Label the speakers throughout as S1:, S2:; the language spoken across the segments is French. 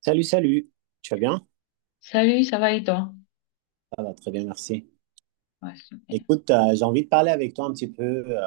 S1: Salut, salut. Tu vas bien?
S2: Salut, ça va et toi?
S1: Ça va très bien, merci.
S2: Ouais, super.
S1: Écoute, j'ai envie de parler avec toi un petit peu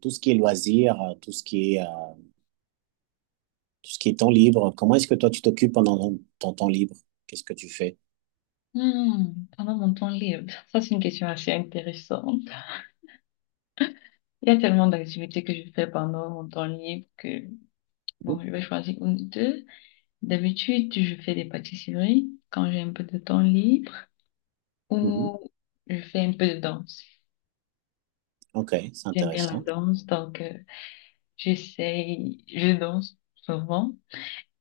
S1: tout ce qui est loisirs, tout ce qui est, tout ce qui est temps libre. Comment est-ce que toi, tu t'occupes pendant ton temps libre? Qu'est-ce que tu fais?
S2: Hmm, pendant mon temps libre, ça c'est une question assez intéressante. Il y a tellement d'activités que je fais pendant mon temps libre que, bon,
S1: Mhm,
S2: je vais choisir une ou deux. D'habitude, je fais des pâtisseries quand j'ai un peu de temps libre
S1: mhm.
S2: ou je fais un peu de danse.
S1: Ok, c'est
S2: J'aime bien la
S1: intéressant.
S2: danse, donc j'essaye, je danse souvent.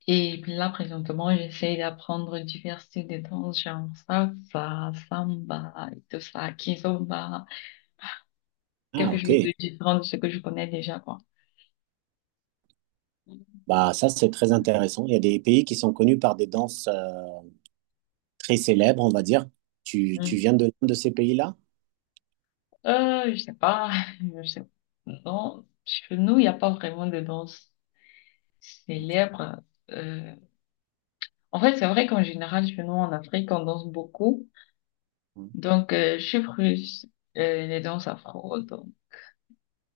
S2: Et puis là, présentement, j'essaye d'apprendre divers styles de danse, genre salsa, samba et tout ça, kizomba.
S1: Ah,
S2: Quelque
S1: ok.
S2: chose de différent de ce que je connais déjà, quoi.
S1: Bah, ça, c'est très intéressant. Il y a des pays qui sont connus par des danses très célèbres, on va dire. Tu
S2: Mm.
S1: viens de l'un de ces pays-là?
S2: Je sais pas, je sais. Non, chez nous, il n'y a pas vraiment de danse
S1: Ok.
S2: célèbre. Euh, En fait, c'est vrai qu'en général, chez nous, en Afrique, on danse beaucoup. Donc, je suis russe, les danses afro. Donc,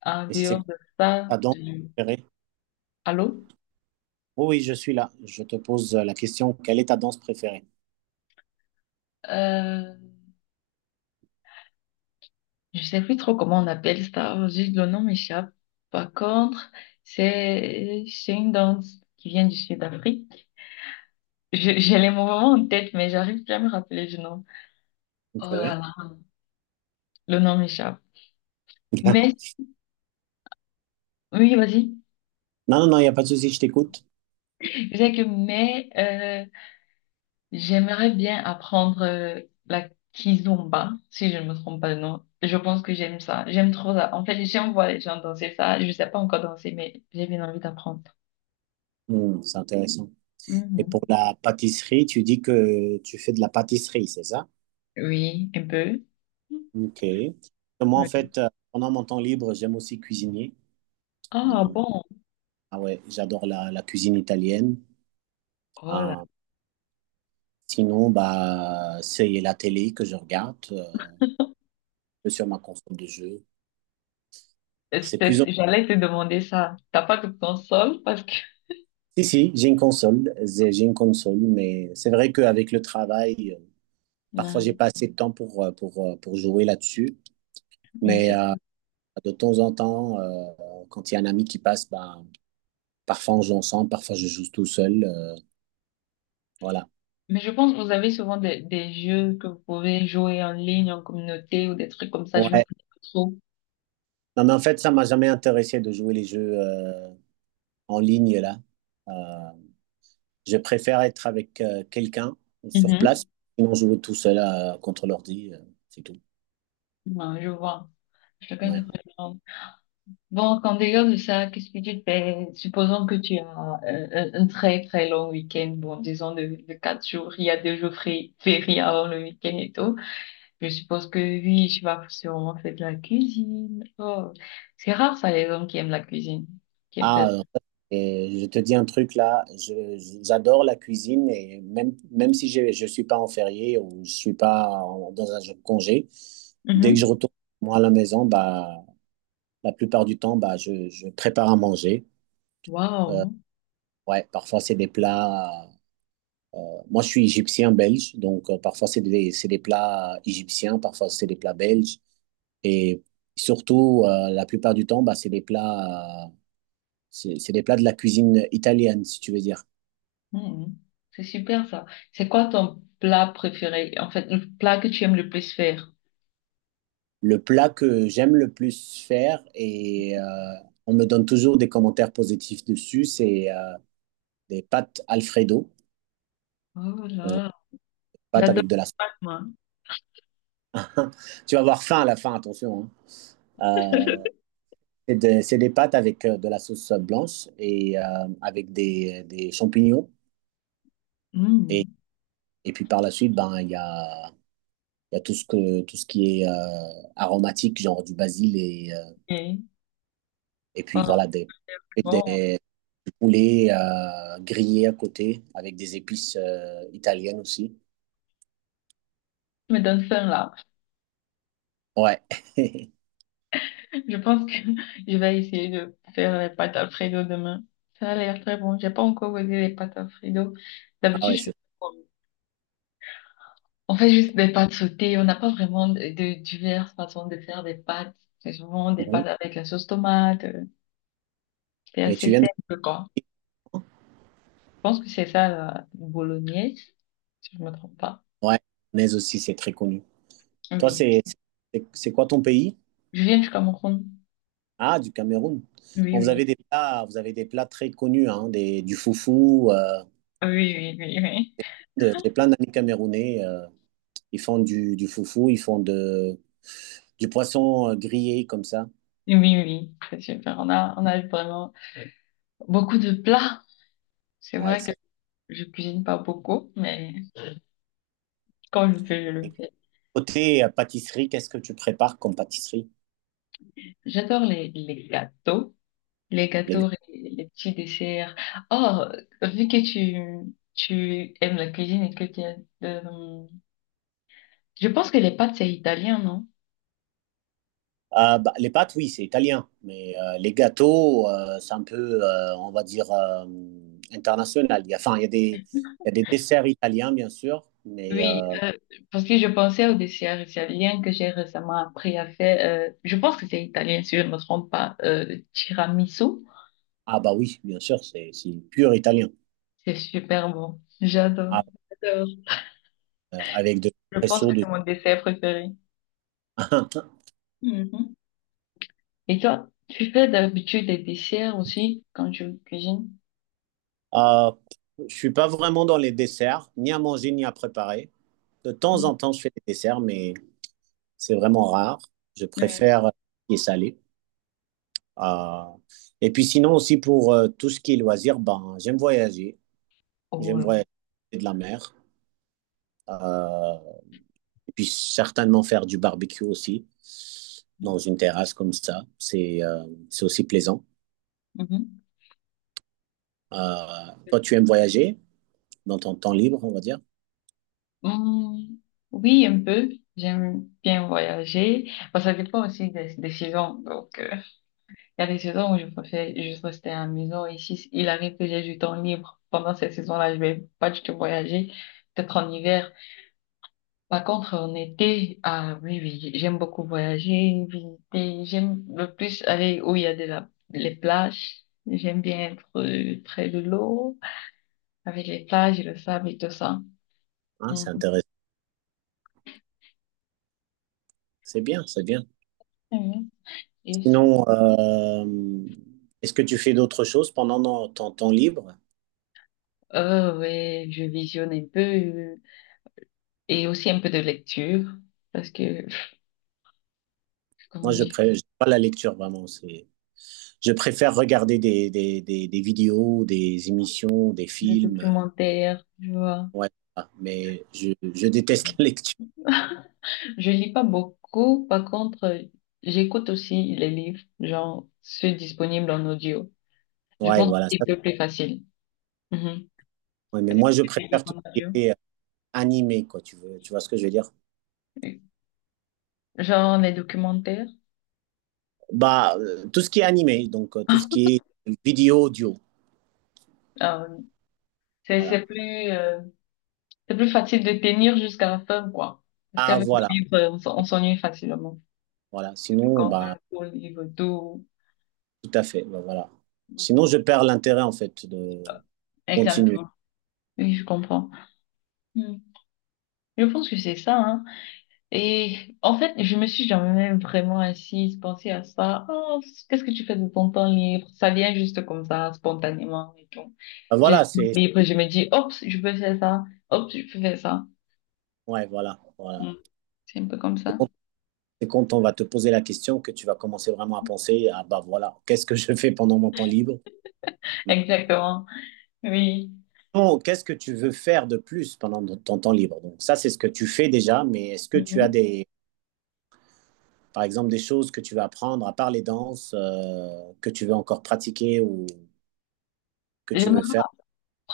S2: en
S1: Et c'est
S2: dehors
S1: quoi
S2: de ça,
S1: ta danse
S2: je-
S1: préférée?
S2: allô?
S1: Oh oui, je suis là. Je te pose la question, quelle est ta danse préférée?
S2: Euh, je sais plus trop comment on appelle ça. Juste le nom m'échappe. Par contre, c'est une danse qui vient du Sud-Afrique. Je- J'ai les moments en tête, mais j'arrive plus à me rappeler du nom.
S1: Ok.
S2: Oh là là, le nom m'échappe.
S1: Bien.
S2: Mais, oui, vas-y.
S1: Non, non, non, il n'y a pas de souci, je t'écoute.
S2: Je sais que, mais, j'aimerais bien apprendre la kizomba, si je ne me trompe pas de nom. Je pense que j'aime ça. J'aime trop ça. En fait, j'aime voir les gens danser ça. Je ne sais pas encore danser, mais j'ai bien envie d'apprendre.
S1: Hmm, c'est intéressant. Et
S2: Mhm.
S1: pour la pâtisserie, tu dis que tu fais de la pâtisserie, c'est ça?
S2: Oui, un peu.
S1: Ok. Moi, en
S2: Oui.
S1: fait, pendant mon temps libre, j'aime aussi cuisiner.
S2: Ah
S1: Hmm.
S2: bon,
S1: Ah ouais, j'adore la cuisine italienne.
S2: oh là,
S1: Ah, sinon, bah, c'est la télé que je regarde sur ma console de jeu. C'est plus
S2: C'était-
S1: en-
S2: j'allais te demander ça. T'as pas de console parce que...
S1: Si, si, j'ai une console, j'ai une console, mais c'est vrai qu'avec le travail, parfois j'ai
S2: Non.
S1: pas assez de temps pour jouer là-dessus.
S2: Oui,
S1: Mais
S2: c'est.
S1: de temps en temps, quand il y a un ami qui passe, bah, parfois on joue ensemble, parfois je joue tout seul. Voilà.
S2: Mais je pense que vous avez souvent des jeux que vous pouvez jouer en ligne, en communauté ou des trucs comme ça. Je me connais
S1: Ouais.
S2: pas trop.
S1: Non, mais en fait, ça m'a jamais intéressé de jouer les jeux en ligne là. Euh, Je préfère être avec quelqu'un sur place,
S2: Mhm.
S1: sinon jouer tout seul contre l'ordi, c'est tout.
S2: Ouais, je vois. Chacun ses
S1: Ouais.
S2: préférences. Bon, en dehors de ça, qu'est-ce que tu fais? Supposons que tu as un très très long week-end, bon, disons de quatre jours, il y a deux jours fériés avant le week-end et tout. Je suppose que oui, tu vas sûrement faire de la cuisine. Oh. C'est rare ça, les hommes qui aiment la cuisine, qui aiment
S1: Ah,
S2: faire.
S1: et je te dis un truc là, j'adore la cuisine et même, même si je ne suis pas en férié ou je suis pas en- dans un jour de congé, dès que je
S2: Mhm.
S1: retourne moi à la maison, bah, la plupart du temps, bah, je prépare à manger. Euh,
S2: Waouh.
S1: ouais, parfois c'est des plats. Moi, je suis égyptien-belge, donc parfois c'est des plats égyptiens, parfois c'est des plats belges. Et surtout, la plupart du temps, bah, c'est des plats de la cuisine italienne, si tu veux dire.
S2: Mhm. C'est super ça. C'est quoi ton plat préféré? En fait, le plat que tu aimes le plus faire?
S1: Le plat que j'aime le plus faire, et on me donne toujours des commentaires positifs dessus, c'est des pâtes Alfredo,
S2: Oh
S1: donc
S2: là,
S1: pâtes
S2: j'adore
S1: avec de la...
S2: les pâtes, moi.
S1: Tu vas avoir faim à la fin, attention, hein. Euh, C'est des pâtes avec de la sauce blanche et avec des champignons. Et,
S2: Mhm.
S1: et puis par la suite, ben, il y a tout ce qui est aromatique, genre du basil et
S2: Ok.
S1: et puis
S2: Oh,
S1: voilà,
S2: bon,
S1: des poulets grillés à côté avec des épices italiennes aussi.
S2: tu me donnes faim là.
S1: Ouais.
S2: Je pense que je vais essayer de faire les pâtes Alfredo demain. Ça a l'air très bon. J'ai pas encore goûté les pâtes Alfredo.
S1: Ah ouais,
S2: D'habitude, je...
S1: c'est
S2: on fait juste des pâtes sautées. On n'a pas vraiment de diverses façons de faire des pâtes. C'est souvent
S1: très
S2: des
S1: bon.
S2: pâtes avec la sauce tomate. C'est
S1: Et
S2: assez
S1: tu viens de...
S2: simple, quoi. Pense que c'est ça, la bolognaise, si je me trompe pas.
S1: Ouais, mais aussi, c'est très connu. Toi,
S2: Oui,
S1: c'est quoi ton pays?
S2: je viens du Cameroun.
S1: Ah, du Cameroun.
S2: Oui,
S1: Bon, vous
S2: oui,
S1: avez des plats, vous avez des plats très connus, hein, du foufou.
S2: oui, oui, oui,
S1: J'ai plein d'amis camerounais. Ils font du foufou, du poisson grillé comme ça.
S2: oui, oui, oui, c'est super. On a vraiment beaucoup de plats. C'est
S1: Ouais,
S2: vrai que
S1: ça.
S2: je cuisine pas beaucoup, mais quand je fais, je le fais.
S1: Côté pâtisserie, qu'est-ce que tu prépares comme pâtisserie,
S2: J'adore les gâteaux. Les
S1: les gars?
S2: gâteaux, les petits desserts. Oh, vu que tu aimes la cuisine et que tu as, euh, je pense que les pâtes, c'est italien, non?
S1: Ah, bah, les pâtes, oui, c'est italien. Mais les gâteaux, c'est un peu, on va dire, international. Il y a, enfin, il y a des desserts italiens, bien sûr. Mais,
S2: Oui, parce que je pensais au dessert italien que j'ai récemment appris à faire. Je pense que c'est italien, si je ne me trompe pas. Le tiramisu,
S1: ah bah oui, bien sûr, c'est pur italien.
S2: c'est super bon. J'adore, j'adore.
S1: Avec de
S2: Je pense que
S1: presso
S2: c'est
S1: dessus.
S2: mon dessert préféré. Mhm. Et toi, tu fais d'habitude des desserts aussi quand tu cuisines?
S1: Euh, je suis pas vraiment dans les desserts, ni à manger ni à préparer. De temps
S2: Mhm.
S1: en temps, je fais des desserts, mais c'est vraiment rare. Je
S2: Oui.
S1: préfère les salés. Euh, et puis sinon aussi pour tout ce qui est loisirs, ben, j'aime voyager.
S2: Oh
S1: J'aime
S2: là.
S1: voyager de la mer. Euh, et puis certainement faire du barbecue aussi dans une terrasse comme ça. C'est aussi plaisant.
S2: Mhm.
S1: Toi, tu aimes voyager dans ton temps libre, on va dire?
S2: Hmm, oui, un peu. J'aime bien voyager. Bon, ça dépend aussi des saisons. Donc, il y a des saisons où je préfère juste rester à la maison. Et si il arrive que j'ai du temps libre pendant cette saison là je vais pas du tout voyager, peut-être en hiver. Par contre, en été, ah oui, oui, j'aime beaucoup voyager, visiter. J'aime le plus aller où il y a de la, les plages. J'aime bien être près de l'eau, avec les plages et le sable et tout ça.
S1: Ah,
S2: Mhm.
S1: c'est intéressant. C'est bien, c'est bien.
S2: Mhm. Et aussi,
S1: Sinon, est-ce que tu fais d'autres choses pendant ton temps libre?
S2: Ouais, je visionne un peu et aussi un peu de lecture parce que comment
S1: Moi,
S2: dire,
S1: pas la lecture vraiment. C'est, je préfère regarder des vidéos, des émissions, des
S2: des
S1: films.
S2: documentaires, tu vois.
S1: Ouais, voilà. Mais je déteste la lecture.
S2: Je lis pas beaucoup, par contre, j'écoute aussi les livres, genre ceux disponibles en audio. Je
S1: Ouais,
S2: pense que
S1: voilà. Ça,
S2: c'est un peu plus facile. Mhm.
S1: ouais, mais moi, je
S2: Écouter des livres
S1: préfère tout
S2: en
S1: ce qui
S2: audio.
S1: est animé, quoi. Tu vois ce que je veux dire?
S2: Oui. Genre les documentaires.
S1: Bah, tout ce qui est animé, donc tout ce qui est vidéo, audio.
S2: euh, c'est
S1: Voilà.
S2: c'est plus, c'est plus facile de tenir jusqu'à la fin, quoi. Parce
S1: Ah,
S2: qu'avec le
S1: voilà.
S2: livre, on on s'ennuie facilement.
S1: Voilà.
S2: Surtout
S1: Sinon,
S2: quand c'est un
S1: bah.
S2: gros livre doux.
S1: Tout à fait, ben voilà. Sinon,
S2: Mhm.
S1: je perds l'intérêt, en fait, de continuer.
S2: Exactement. Oui, je comprends. Mhm. Je pense que c'est ça, hein. Et en fait, je me suis jamais vraiment assise, pensée à ça. Oh, qu'est-ce que tu fais de ton temps libre? Ça vient juste comme ça, spontanément et tout.
S1: Ben
S2: J'ai le
S1: voilà,
S2: temps
S1: c'est...
S2: libre, je me dis, hop, je peux faire ça. Hop, je peux faire ça.
S1: Ouais, voilà, voilà.
S2: Mm. C'est un peu comme
S1: C'est
S2: ça.
S1: quand, c'est quand on va te poser la question que tu vas commencer vraiment à penser, à. Bah voilà, qu'est-ce que je fais pendant mon temps libre? Mais
S2: Exactement. Oui.
S1: non, qu'est-ce que tu veux faire de plus pendant ton temps libre? Donc ça, c'est ce que tu fais déjà, mais est-ce que tu as
S2: Mhm.
S1: par exemple, des choses que tu veux apprendre à part les danses, que tu veux encore pratiquer ou que tu veux
S2: J'aimerais
S1: faire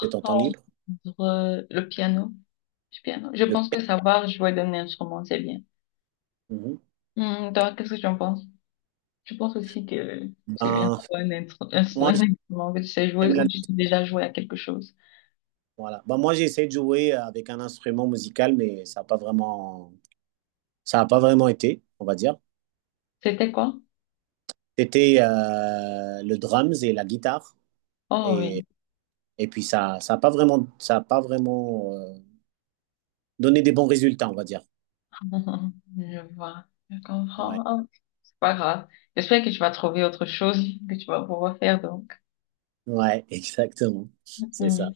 S1: de ton temps libre?
S2: entendre le piano. Du piano. Je
S1: Le
S2: pense que
S1: piano,
S2: savoir jouer d'un instrument, c'est bien.
S1: mhm.
S2: Mm, toi, qu'est-ce que tu en penses? Je pense aussi que c'est
S1: Ben,
S2: bien d'avoir un un
S1: moi,
S2: un instrument que tu sais
S1: j'aime
S2: jouer
S1: la
S2: ou tu sais déjà jouer à quelque chose.
S1: Voilà. Bah, moi, j'ai essayé de jouer avec un instrument musical, mais ça a pas vraiment été, on va dire.
S2: C'était quoi?
S1: C'était le drums et la guitare.
S2: Oh
S1: Et,
S2: oui,
S1: et puis, ça n'a pas vraiment, ça a pas vraiment donné des bons résultats, on va dire.
S2: je vois, je
S1: Ouais,
S2: comprends. Oh, c'est pas grave. J'espère que tu vas trouver autre chose que tu vas pouvoir faire donc.
S1: ouais, exactement. C'est ça.
S2: Hmm.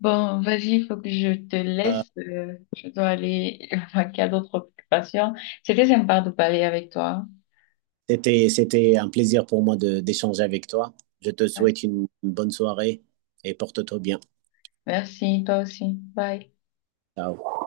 S2: Bon, vas-y, il faut que je te laisse. Je dois aller vaquer à d'autres occupations. C'était sympa de parler avec toi.
S1: C'était un plaisir pour moi d'échanger avec toi. Je te
S2: Ouais.
S1: souhaite une bonne soirée et porte-toi bien.
S2: Merci, toi aussi. Bye.
S1: Ciao.